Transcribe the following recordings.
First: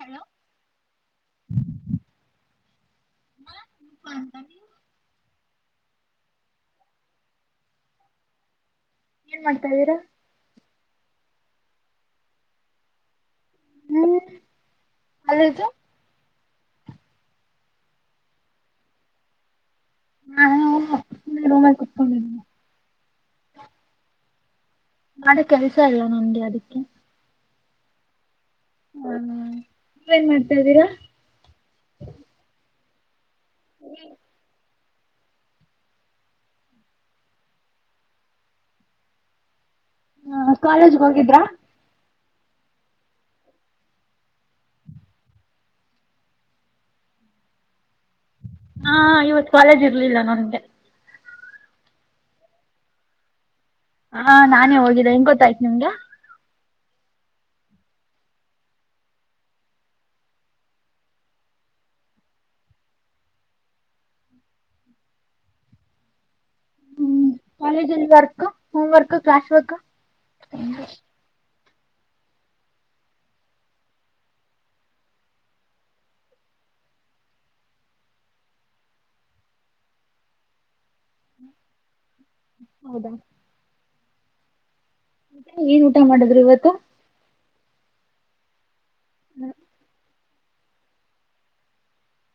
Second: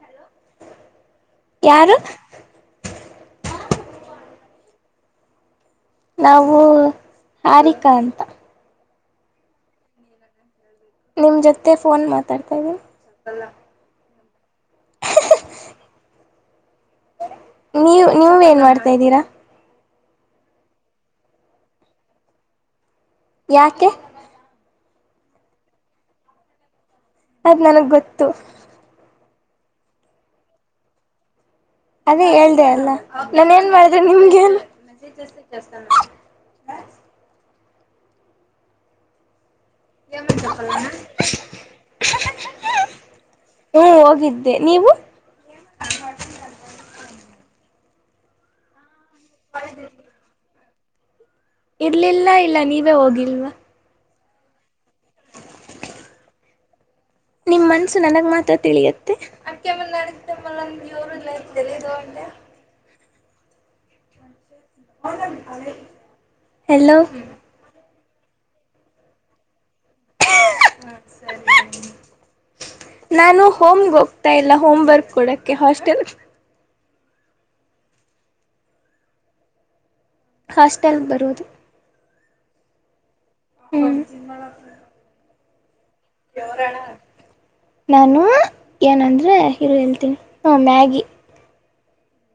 hello ಯಾರು ಹ [inaudible] ನಾವು ಹಾರಿಕ ಅಂತ ಏನ್ ಮಾಡ್ತಾ ಇದ್ದೀರಾ ನಿಮ್ ಜೊತೆ ಫೋನ್ ಮಾತಾಡ್ತಾ ಇದೀ ಹ್ಮ್ ಕಲದುು [inaudible] ನೀವ ನೀವ ಏನ್ ಮಾಡ್ತಾದೀರಾ ನಾ ರೂಮ ಕುತ್ಕೊಂಡಿದನಿ [inaudible] ಯಾಕೆ ಮಾಡ ಕೆಲ್ಸ ಇಲ್ಲ ನನ್ಗೆ ಅದಕ್ಕೆ ಅದ್ ನನಗ್ ಗೊತ್ತು ಹಾ ನೀವೇನ್ ಮಾಡ್ತಾ ಇದ್ದೀರಾ ಅದೇ ಹೇಳ್ದ ಅಲ್ಲ ನಾನ ಏನ್ ಮಾಡಿದೆ ನಿಮ್ಗೆ ಹ ಮಣ ಕಾಲೇಜ್ಗೆ ಹೋಗಿದ್ರಾ ಹ್ಮ ಹೋಗಿದ್ದೆ ನೀವು ಹಾ ಇವತ್ ಕಾಲೇಜ್ ಇರ್ಲಿಲ್ಲ ನನ್ಗೆ ಇರ್ಲಿಲ್ಲ ಇಲ್ಲ ನೀವೇ ಹೋಗಿಲ್ವಾ ಹಾ ನಾನೇ ಹೋಗಿದ್ದೆ ಹೆಂಗ್ ಗೊತ್ತಾಯ್ತು ನಿಮ್ಗ ನಿಮ್ಮ ಮನಸ್ಸು ನನಗೆ ಮಾತ್ರ ತಿಳಿಯುತ್ತೆ [unintelligible] ಹಲೋ ಹ್ಮ್ ಕಾಲೇಜಲ್ಲಿ work home work class work ಹಾ [unintelligible] ನಾನು ಹೋಮ್ಗೆ ಹೋಗ್ತಾ ಇಲ್ಲ ಹೋಮ್ ವರ್ಕ್ ಕೊಡಕ್ಕೆ ಹಾಸ್ಟೆಲ್ ಹಾಸ್ಟೆಲ್ ಬರೋದು ಹೌದಾ ಹ್ಮ ಊ ಏನ್ ಊಟ ಮಾಡಿದ್ರು ಇವತ್ತು ನಾನು ಏನಂದ್ರೆ ಹರು ಹೇಳ್ತೀನಿ ಹ ಮ್ಯಾಗಿಗಿ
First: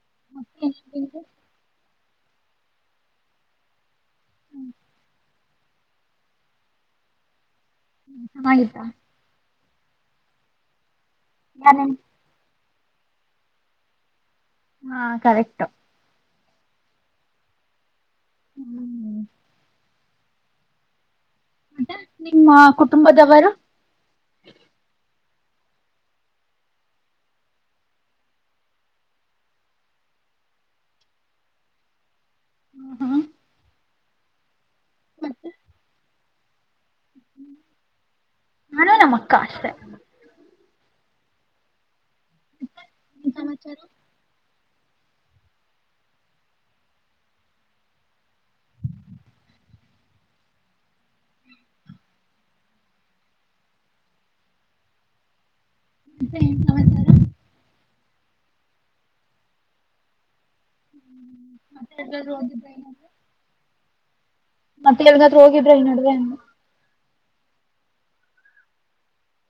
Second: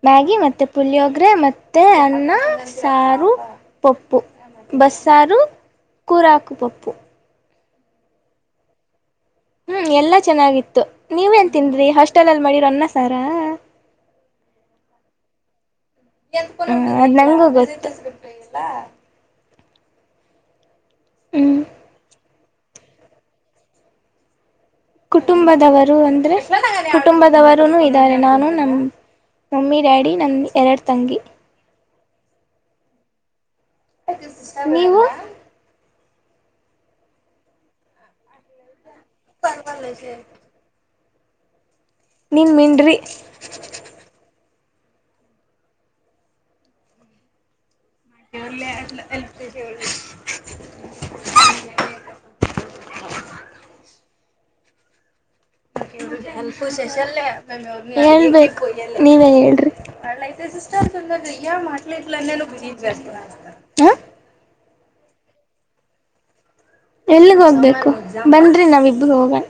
ಮ್ಯಾಗಿ ಮತ್ತೆ ಪುಳಿಯೋಗ್ರೆ ಮತ್ತೆ ಅನ್ನ ಸಾರು ಪಪ್ಪು ಬಸ್ಸಾರು ಕುರಾಕು ಪಪ್ಪು ಹ ಚ ಆಯ್ತಾ ಹ್ಮ್ ಎಲ್ಲಾ ಚೆನ್ನಾಗಿತ್ತು ನೀವೇನ್ ತಿಂದ್ರಿ ನಾನೇನ್ ಹಾಸ್ಟೆಲ್ ಅಲ್ಲಿ ಮಾಡಿರ ಅನ್ನ ಸಾರಾ ಹಾ ಕರೆಕ್ಟ್ ನಂಗು ಗೊಲ್ಲ ಹ್ಮ್ ಹ್ಮಞ ಮತ್ತೆ ನಿಮ್ಮ ಕುಟುಂಬದವರು ಕುಟುಂಬದವರು ಅಂದ್ರೆ ಕುಟುಂಬದವರು ಇದ್ದಾರೆ ನಾನು ನಮ್ಮ ನಮ್ಮಿ ಡ್ಯಾಡಿ ನನ್ನ ಎರಡು ತಂಗಿ ಹ್ಮ್ ಹ್ಮ್ ನೀವು [unintelligible] ನಾನು ನಮ್ಮ ಅಕ್ಕ ಆಷ್ಟೆ ಸ ನೀನ್ ಮಿನ್ರಿ ಏನ್ ಸಮಾಚಾರ ನಲ್ಲ ಎ [unintelligible] ಮತ್ತೆ ಏನ್ ಸಮಾಚಾರ ಹೇಳ್ಬೇಕು ನೀವೇ ಹೇಳ್ರಿ ಂದಯ ಮತ್ತೆ ಎಲ್ಲಾದ್ರೂ ಮಾಡ್ಲಿಟ್ಲೇ ಹೋಗಿದ್ರ ಈ ನಡುವೆ ಬ [unintelligible] ಮತ್ತೆ ಎವಗನತ್ರ ಹೋಗಿದ್ರ ಈ ನಡುವೆ ಎಲ್ಲಿಗ ಹೋಗ್ಬೇಕು ಬನ್್ರಿ ನಾವ್ಿಬ್ಬ ಹೋಗೋಣ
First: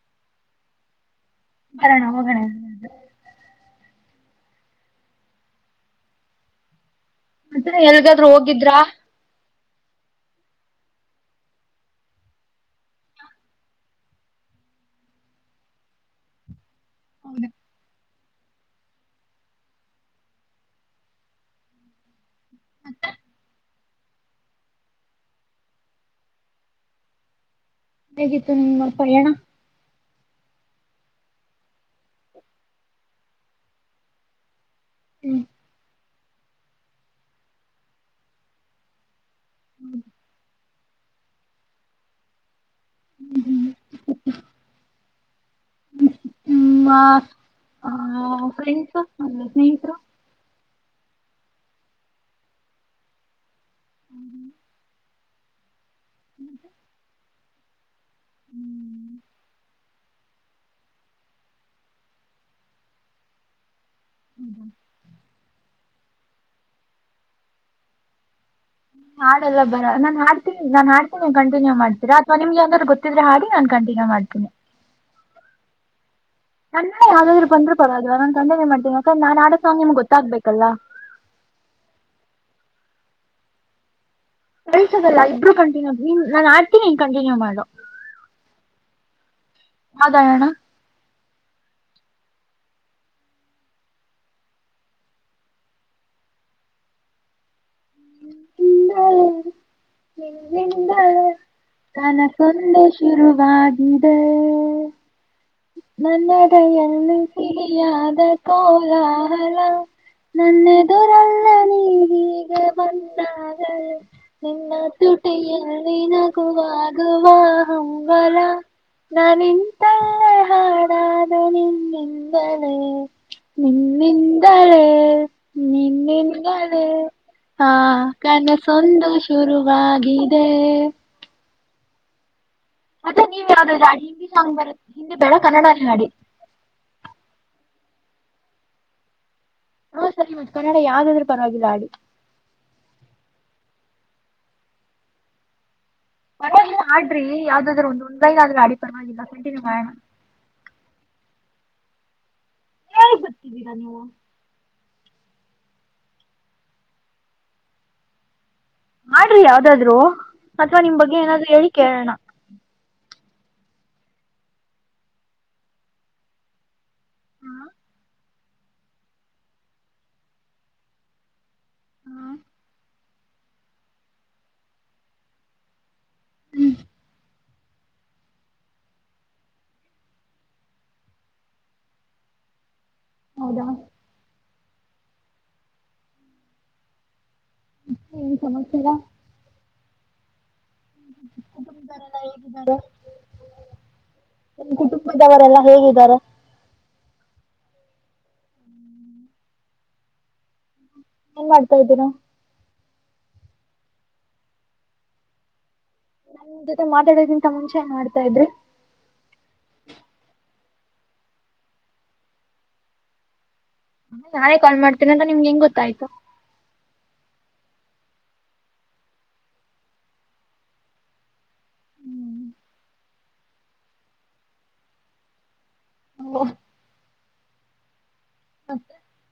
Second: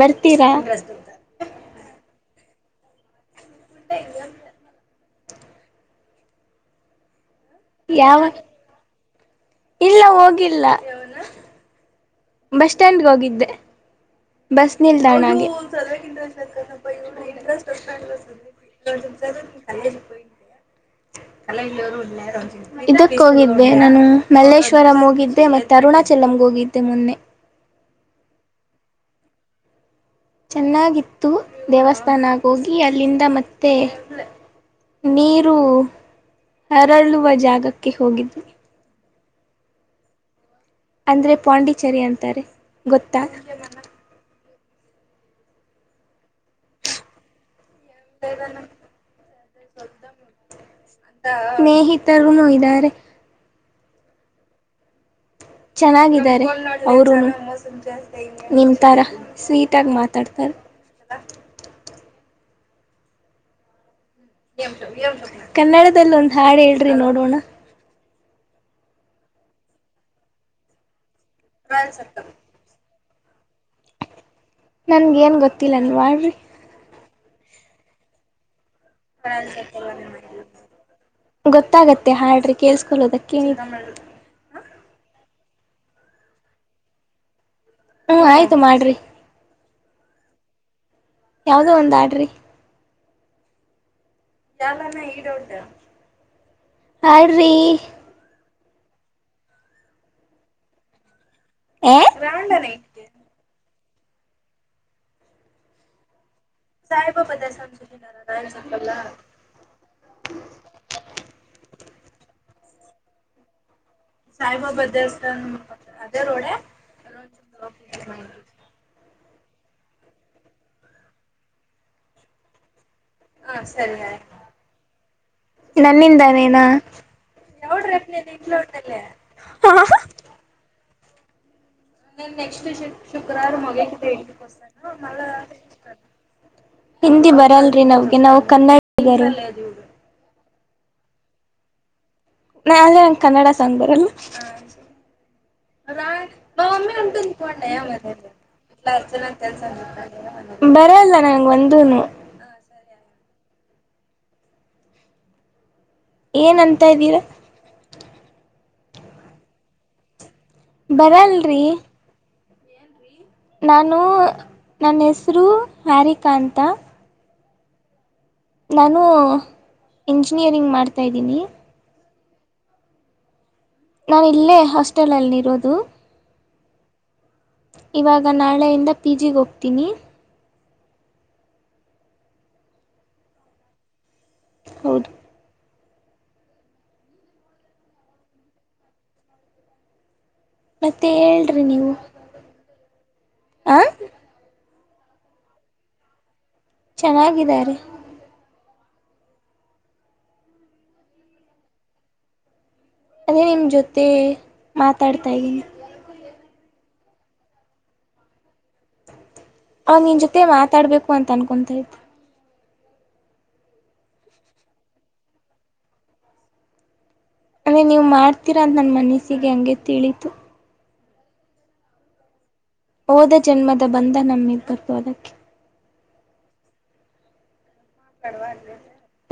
ಬರ್ತೀರಾ ಬರೋಣ ಹೋಗಣ ಊ [unintelligible] ಮತ್ತ ಯಾವ ಎಲ್ಗಾದ್ೂ ಹೋಗಿದ್ರಾ ಇಲ್ಲ ಹೋಗಿಲ್ಲ ಬಸ್ ಸ್ಟ್ಯಾಂಡ್ಗೆ ಹೋಗಿದ್ದೆ ಬಸ್ ನಿಲ್ದಾಣಗೆ ಹೌದಾ ರಜ ಹೋಗಲ ಇಳ್ಳ ಇದ ಹೋಗ [unintelligible] ನಾನು ಮಲ್ಲೇಶ್ವರಂ ಹೋಗಿದ್ದೆ ಮತ್ತೆ ಅರುಣಾಚಲಂಗೆ ಹೋಗಿದ್ದೆ ಮೊನ್ನೆ ಇದು ನಿಮ್ಮ ಪಯಣ ಚೆನ್ನಾಗಿತ್ತು ದೇವಸ್ಥಾನಕ್ಕೆ ಹೋಗಿ ಅಲ್ಲಿಂದ ಮತ್ತೆ ಹ್ಮ್ ನೀರು ಅರಳುವ ಜಾಗಕ್ಕೆ ಹೋಗಿದ್ವಿ ಹ್ಮ ಆದರೆ ಪಾಂಡಿಚೇರಿ ಅಂತಾರೆ ಗೊತ್ತಾ ನಿಮ್ಮ ಆ ಫ್ರೆಂಡ್ಸ ಅಂದ ಸ್ನೇಹಿತರು ಸ್ನೇಹಿತರುನು ಇದ್ದಾರೆ ಹ್ಮ್ ಹಾಗಿದ್ದರೆ ಅವರು ನಿಮ್ಮ ತರ ಸ್ವೀಟ್ ಆಗಿ ಮಾತಾಡ್ತಾರೆ ಕನ್ನಡದಲ್ಲಿ ಒಂದು ಹಾಡು ಹೇಳ್ರಿ ನೋಡೋಣ ಹಾಲ್ಲರ ನಾನ್ಡ್ತೀನಿ ನಾನ್ಡ್ತೀನಿ ಕಂಟಿನ್ಯೂ ಮಾಡ ಅಥವಾ ನಿಮ್ಗೆ ಅಂದ್ ಗೊ [unintelligible] ನನ್ಗೇಏನು ಗೊತ್ತಿಲ್ಲ ನೀ ಮಾಡ್ರಿ ನನ್ನೇ ಯಾವ್ದಾದ್ ಬಂದ್ರು ಬರೋದು ನ ಕಂಟನ್ಯ ಮಾಡ್ತನಿಕಂದ ನನ್ ಆಡೋಕ್ಕಂಗ ನಮಗೆ ಗೊತ್ತಾಗಬೇಕಲ್ಲ ಗೊತ್ತಾಗತ್ತೆ ಹಾಡ್ರಿ ಕೇಸ್ಕೊೊಳ್ಳೋದಕ್ಕೆ ಕಳ್ಸದಲ್ಲ ಇಬ್ಬರು ಕಂಟಿನ್ಯೂ ನಾನನ್ ಆಡ್ತೀನಿನ್ ಕಂಟಿನ್ಯೂ ಮಾಡು ಹ್ಮ್ ಆಯ್ತು ಮಾಡ್ರಿ ಹದಾಯಣ ಯಾವವುದೋ ಒಂದು ಆಡ್ರಿ ಚಾಲಾನ ಈಡ ಉಂಟ ಹ್ರಿ ಏ ಕನಸೊಂದೆ ಶುರುವಾಗಿದೆ [unintelligible] ನನ್ನೆದುರಲ್ಲ ನೀ ಹೀಗೆ ಮನ್ನಾಗ ಸಾಹಬ ಬ್ದಲ್ [unintelligible] ನಾನಿಂತಲೇ ಹಾಳಾದೇ ನಿನ್ನಿಂದನೆೇ ನಿನ್ನದಲೇ ನಿನ್ ನನ್ನಿಂದಾನೇನಾ ದಲೇ ಹಾ ಕನ ಸೊಂದು ಶುರುವರುವಾಗಿದೆ ನ ನೆಕ್ಸ್ಟ್ಟಟ್ ಮತ್ತೆ ನೀವ ಯಾವ್ದಾವ್ ಹಿಂದಿ ಸಾಂಗ್ ಬ ಹಿಂದಿ ಬೇಡ ಕನ್ನಡನ ಆಡಿ ಹಿಂದಿ ಬರಲ್ರಿ ನಾವ್ಗೆ ನಾವು ಕನ್ನಡಿಗರ ಹ ಸರಿ ಮತ್ತ ಕನ್ನಡ ಯಾವ್ದಾದ್ರೂ ಪರವಾಗಿಲ್ಲ ಅಡಿ ನಾ ಅದೇ ನಂಗ ಕನ್ನಡ ಸಾಂಗ್ ಬರಲ್ ರಾಣ ಮ ಪರವಾಗಿಲ್ಲ ಮಮ್ಮಮ್ಮಿ ಆಡ್ರಿ ಅಟು ಕೊಂಡ ನ ಯ ಯಾವ್ದಾದ್ರು ಒಂದು ಮ ಒಂದು ಲೈನ್ ಆದ್ರೂ ಆಡಿ ಇ ಪರವಾಗಿಲ್ಲ ಅರ್ಚನಾ ಕಂಟಿನ್ಯೂ ಸಂ ಮಾಡೋಣ ಬರಲ್ಲ ನಂ ಒಂದನು ಬತ್ತಿದ್ದೀರ ನೀವು ಏನುಂತ ಇದ್ದೀರ ಮಾಡ್ರಿ ಯಾವ್ದಾದ್ರು ಅಥವಾ ನಿಮ್ ಬಗ್ಗೆ ಏನಾದ್ರು ಬರಲ್ರಿ ಹೇಳಿ ಕೇಳೋಣ ನಾನು ನನ್ನ ಹೆಸರು ಹ್ಯಾರಿಕ ಅಂತ ನಾನು ಇಂಜಿನಿಯರಿಂಗ್ ಮಾಡ್ತಾಯ್ದೀನಿ ಹ್ಮ ನಾನ ಇಲ್ಲೇ ಹಾಸ್ಟೆಲಲ್ಲಿ ಇರೋದು ಹ್ಮ್ ಇವಾಗ ನಾಳೆಯಿಂದ ಪಿ ಜಿಗೆ ಹೋಗ್ತೀನಿ ಹೌದಾ ಹೌದು ಮತೇ ಹೇಳಿ ಸಮಾಚಾರ ಮತ್ತೆ ಹೇಳ್ರರಿ ನೀವು ಬ ಆ ನಿಮ್ಮ ಕುಟುಂಬದವರೆಲ್ಲಾ ಹೇಗಿದ್ದಾರೆ ಚೆನ್ನಾಗಿದ್ದಾರೆ ಏನ್ ಮಾಡ್ತಾ ಇದ್ದೀರಾ ಅದೇ ನಿಮ್ಮ ಜೊತೆ ಮಾತಾಡ್ತಾ ಇದ್ದೀನಿ ನನ್ ಜೊತೆ ಮಾತಾಡೋಕ್ಕಿಂತ ಮುಂಚೆ ಎನ್ ಮಾಡ್ತಾ ಇದ್ರಿ ಅವ್ ನಿನ್ ಜೊತೆ ಮಾತಾಡ್ಬೇಕು ಅಂತ ಅನ್ಕೊತಾತ್ತು ನಾನೇ ಕಾಲ್ ಮಾಡ್ತೀನ ಅಂತಾ ನಿಮ್ಗೆ ಹೆಂಗ ಗೊತ್ತಾಯ್ತು ಅಂದರೆ ನೀವು ಮಾಡ್ತೀರಾ ಅಂತ ನನ್ನ ಮನಸ್ಸಿಗೆ ಹಂಗೆ ತಿಳಿತು ಹೋದ ಜನ್ಮದ ಬಂದ ನಮಿಬ್ಬರದು ಅದಕ್ಕೆ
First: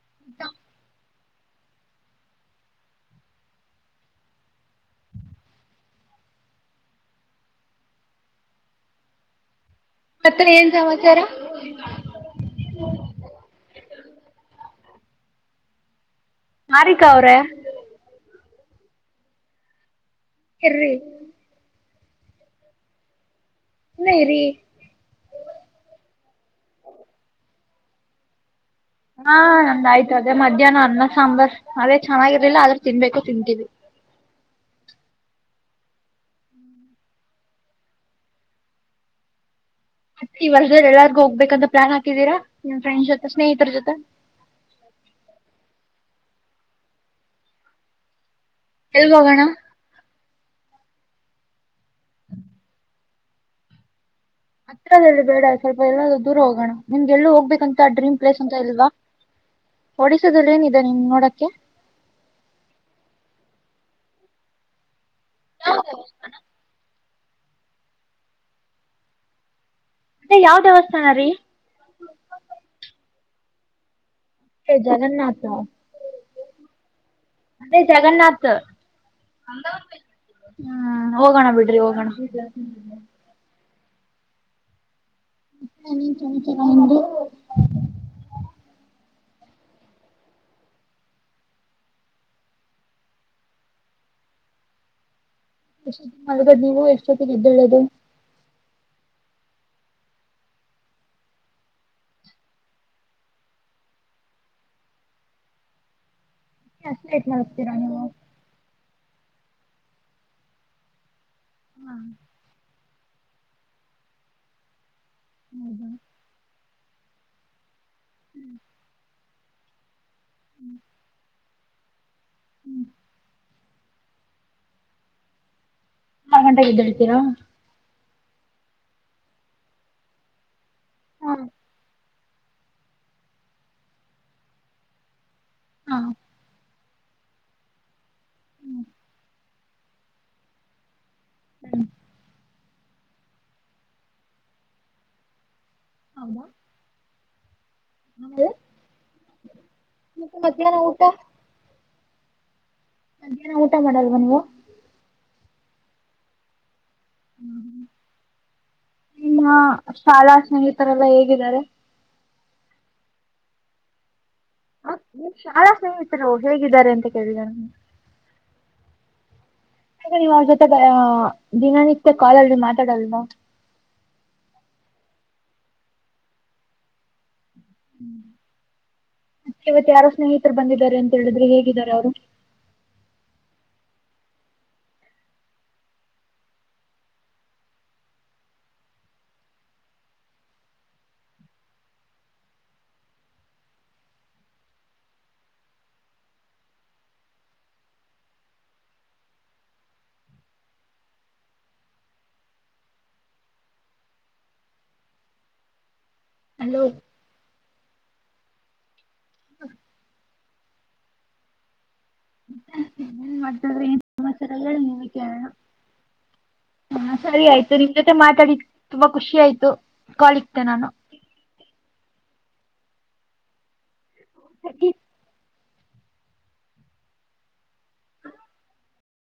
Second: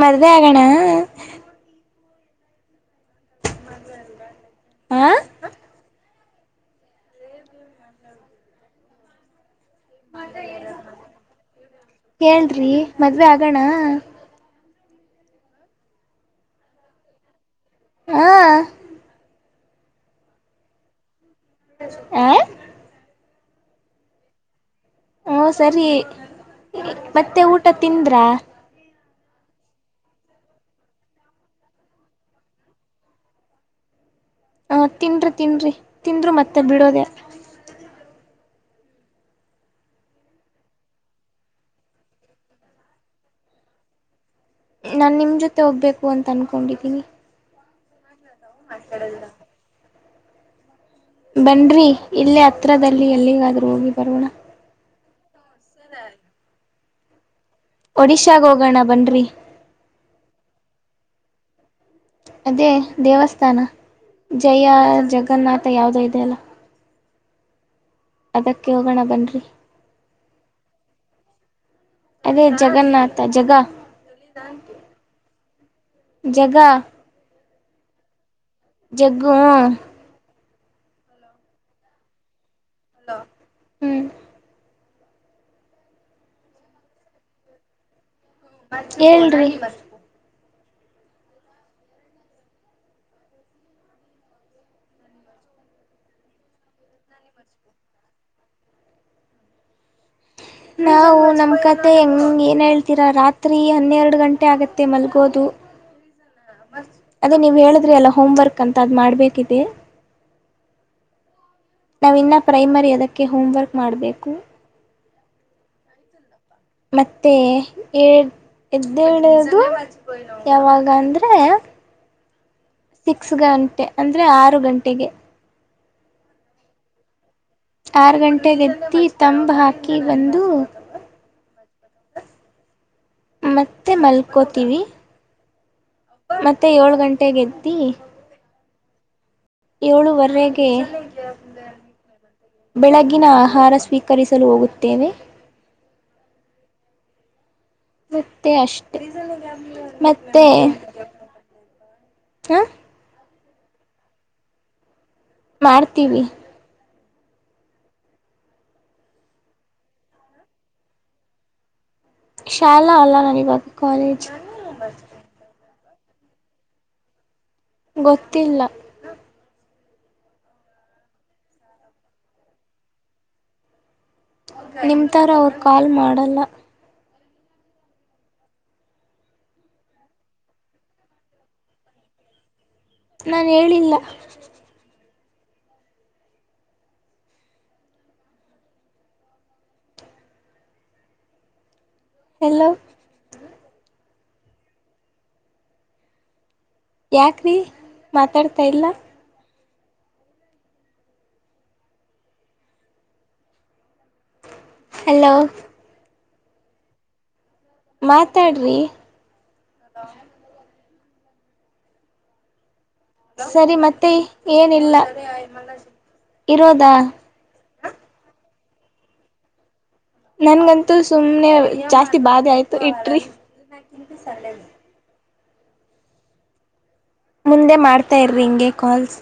ಮದ್ವೆ ಆಗೋಣ ಹ ಅತ್ತ ಏನ್ ಸಮಾಚಾರ ಕೇಳ್ರಿ ಮದ್ವೆ ಆಗೋಣ ಮಾರಿಕ ಅವ್ರೆ ಹಾ ಎರ್ರಿ ಆ ಇ ರರಿ ಹಓ ಸರಿ ಮತ್ತೆ ಊಟ ತಿಂದ್ರಾ ಹಾ ನಂದಾಯಯ್ತು ಅದೇ ಮಧ್ಯಾಹ್ನ ಅನ್ನ ಸಾಂಬಾರ್ ಅದೇ ಚೆನ್ನಾಗಿರ್ಲಿಲ್ಲ ಆದ್ರ ತಿನ್ಬೇಕು ತಿಂತೀವಿ ಹ ತಿನ್ರಿ ತಿನ್ರಿ ತಿಂದರು ಮತ್ತೆ ಬಿಡೋದೆೇ ಇವರ್ ಎಲ್ಲಾರ್ಗ ಹೋಗ್ಬೇಕ ಅಂತ ಪ್ಲಾನ್ದ್ದೀರಾ ನಿಮ್ಮ ಫ್ರಂಡ್ ಜೊತೆ ಸ್ನೇಹಿತರ ಜೊತೆ ನಾನು ನಿಮ್ಮ ಜೊತೆ ಹೋಗ್ಬೇಕು ಅಂತ ಅನ್ಕೊಂಡಿದ್ದೀನಿ ಎಲ್ಲಿ ಹೋಗೋಣ ಬನರೀ ಇಲ್ಲೇ ಹತ್ರದಲ್ಲಿ ಎಲ್ಲಿಗಾದ್ರೂ ಹೋಗಿ ಬರೋಣ ಹತ್ರ ಬೇಡ ಸ್ವಲ್ಪ ಎಲ್ಲಾದೂ ದೂರ ಹೋಗೋಣ ನಿಮ್ಗೆ ಎಲ್ಲೂ ಹೋಗ್ಬೇಕಂತ ಆ ಡ್ರೀಮ್ ಒಡಿಶಾಗ ಪ್ಲೇಸ್ ಅಂತ ಹೋಗೋಣ ಇಲ್ವಾ ಬನ್ರಿ ಒಓಡಿಸೋಲ್ಲಿ ಏನಿದೆ ನಿನ್ ನೋಡಕ್ಕೆ ಅದೇ ದೇವಸ್ಥಾನ ಜಯ ಜಗನ್ನಾಥ ಯಾವ್ದೋ ಇದೆಯ ಅಲ್ಲ ಅದಕ್ಕೆ ಹೋಗೋಣ ಬನ್ರಿ ಅೆ ಯಾವ ದೇವಸ್ಥಾನ ರೀ ಅದೇ ಜಗನ್ನಾಥ ಜಗ [unintelligible] ಜಗ ಅದೇ ಜಗನ್ನಾಥ ಜಗ್ಗು ಹ್ಮ್ ಹೋಗೋಣ ಬಿಡ್ರಿ ಹೋಗೋಣ ಹ [unintelligible] [unintelligible] [unintelligible] ಹೇಳ್ರಿ ಎಷ್ಟೊತ್ತಿಗೆ ಮಲ್ಕೋದು ಎಷ್ಟೊತ್ತಿಗೆ ಇದ್ದಳದು ನಾವು ನಮ್ಮ ಕತೆೆ ಹೆಂಗಂಗೆ ಏನು ಹೇಳ್ತೀರಾ ರಾತ್ರಿ ಹನ್ನೆರಡು ಗಂಟೆ ಆಗತ್ತೆ ಮಲ್ಗೋದು ಹ [inaudible] ಅದೇ ನೀವ ಹೇಳಿದ್ರಿ ಅಲ್ಲ ಹೋಮ್ವರ್ಕ್ ಅಂತ ಅದ್ ಮಾಡ್ಬೇಕಿದೆ ನಾವ ಇನ್ನ ಪ್ರೈಮರಿ ಅದಕ್ಕೆ ಹೋಮ್ ವರ್ಕ್ ಮಾಡ್ಬೇಕು ಹ್ಮ ಹ್ಮ ಮತ್ತೆ ಎ ಎದ್ದೇಳುವುದು ಯಾವಾಗ ಅಂದ್ರೆ [inaudible] ಸಿಕ್ಸ್ ಗಂಟೆ ಅಂದ್ರೆ ಆರು ಗಂಟೆಗೆ ಆರು ಗಂಟೆಗೆಗೆದ್ದಿಡ್ತೀರಾ ಆರು ಗಂಟೆೆಗೆ ಎದತ್ತಿ ತಂಬ ಹಾಕಿ ಬಂದು ಹಾ ಮತ್ತೆ ಮಲ್ಕೋತೀವಿ ಮತ್ತೆ ಏಳ್ ಗಂಟೆೆಗೆಗದ್ದಿ ಏಳುವರೆಗೆ ಹ್ಮ್ ಬೆಳಗಿನ ಆಹಾರ ಸ್ವೀಕರಿಸಲು ಹೋಗುತ್ತೇವೆ ಆಮ ಮತ್ತೆ ಅಷ್ಟೆ ಮತ್ತೆ ಮಧ್ಯಾಹ್ನ [inaudible] ಹಾ ಮಧ್ಯಾನ ಊಟ ಮಾಡಲ್ವ ನೀವು ಮಾಡ್ತೀವಿ ಹ್ಮ ಹ್ಮ್ ನಿಮ್ಮ ಶಾಲಾ ಸ್ನೇಹಿತರೆಲ್ಲ ಹೇಗಿದ್ದಾರೆ ಶಾಲ ಅಲ್ಲ ನಾನಿವಾಗ ಕಾಲೇಜ್ ಶಲಾ ಸ್ನೇಹಿತರು ಹೇಗಿದ್ದಾರೆ ಅಂತ ಕೇಳಿದಿದ್ದಾರೆ ಗೊತ್ತಿಲ್ಲ ಗ ನೀವ್ ಜೊತೆ ದಿನನಿತ್ಯ ಕಾಲಲ್ರಿ ಮಾತಾಡಲ್ನು ನಿಮ್ಮ ಥರ ಅವ್ರು ಕಾಲ್ ಮಾಡಲ್ಲ ಇವತ್ ಯಾರೋ ಸ್ನೇಹಿತರು ಬಂದಿದ್ದಾರೆ ಅಂತ ಹೇಳಿದ್ರೆ ಹೇಗಿದ್ದಾರೆ ಅವ್ರು ನಾನ್ ಹೇಳಿಲ್ಲ ಹಲೋ ಯಾಕೆ ರೀ ಮಾತಾಡ್ತಾಯಿಲ್ಲ ಹಲೋ ಹಲೋ ಮಾತಾಡ್ರಿ ಹ್ಮ ಏನ್ ಸರಿ ಮಾಡ್ತಿದ್ರಿ ಏನ್ ಮತ್ತೆ ಸಮಾಚಾರ ಹೇಳಿ ಏನಿಲ್ಲ ನೀವೇ ಕೇಳೋಣ ಇರೋದಾ ಹಾ ಸರಿ ಆಯ್ತು ನಿಮ್ ಜೊತೆ ಮಾತಾಡಿ ತುಂಬಾ ಖುಷಿ ಆಯ್ತು ಕಾಲ್ ಇಕ್ತೆ ನಾನು ನನ್ಗಂತೂ ಸುಮ್ನೆ ಜಾಸ್ತಿ ಬಾಧೆ ಆಯ್ತು ಇಟ್ರಿ ಸ ಮುಂದೆ ಮಾಡ್ತಾ ಇರಿ ಹಿಂಗೆ ಕಾಲ್ಸ್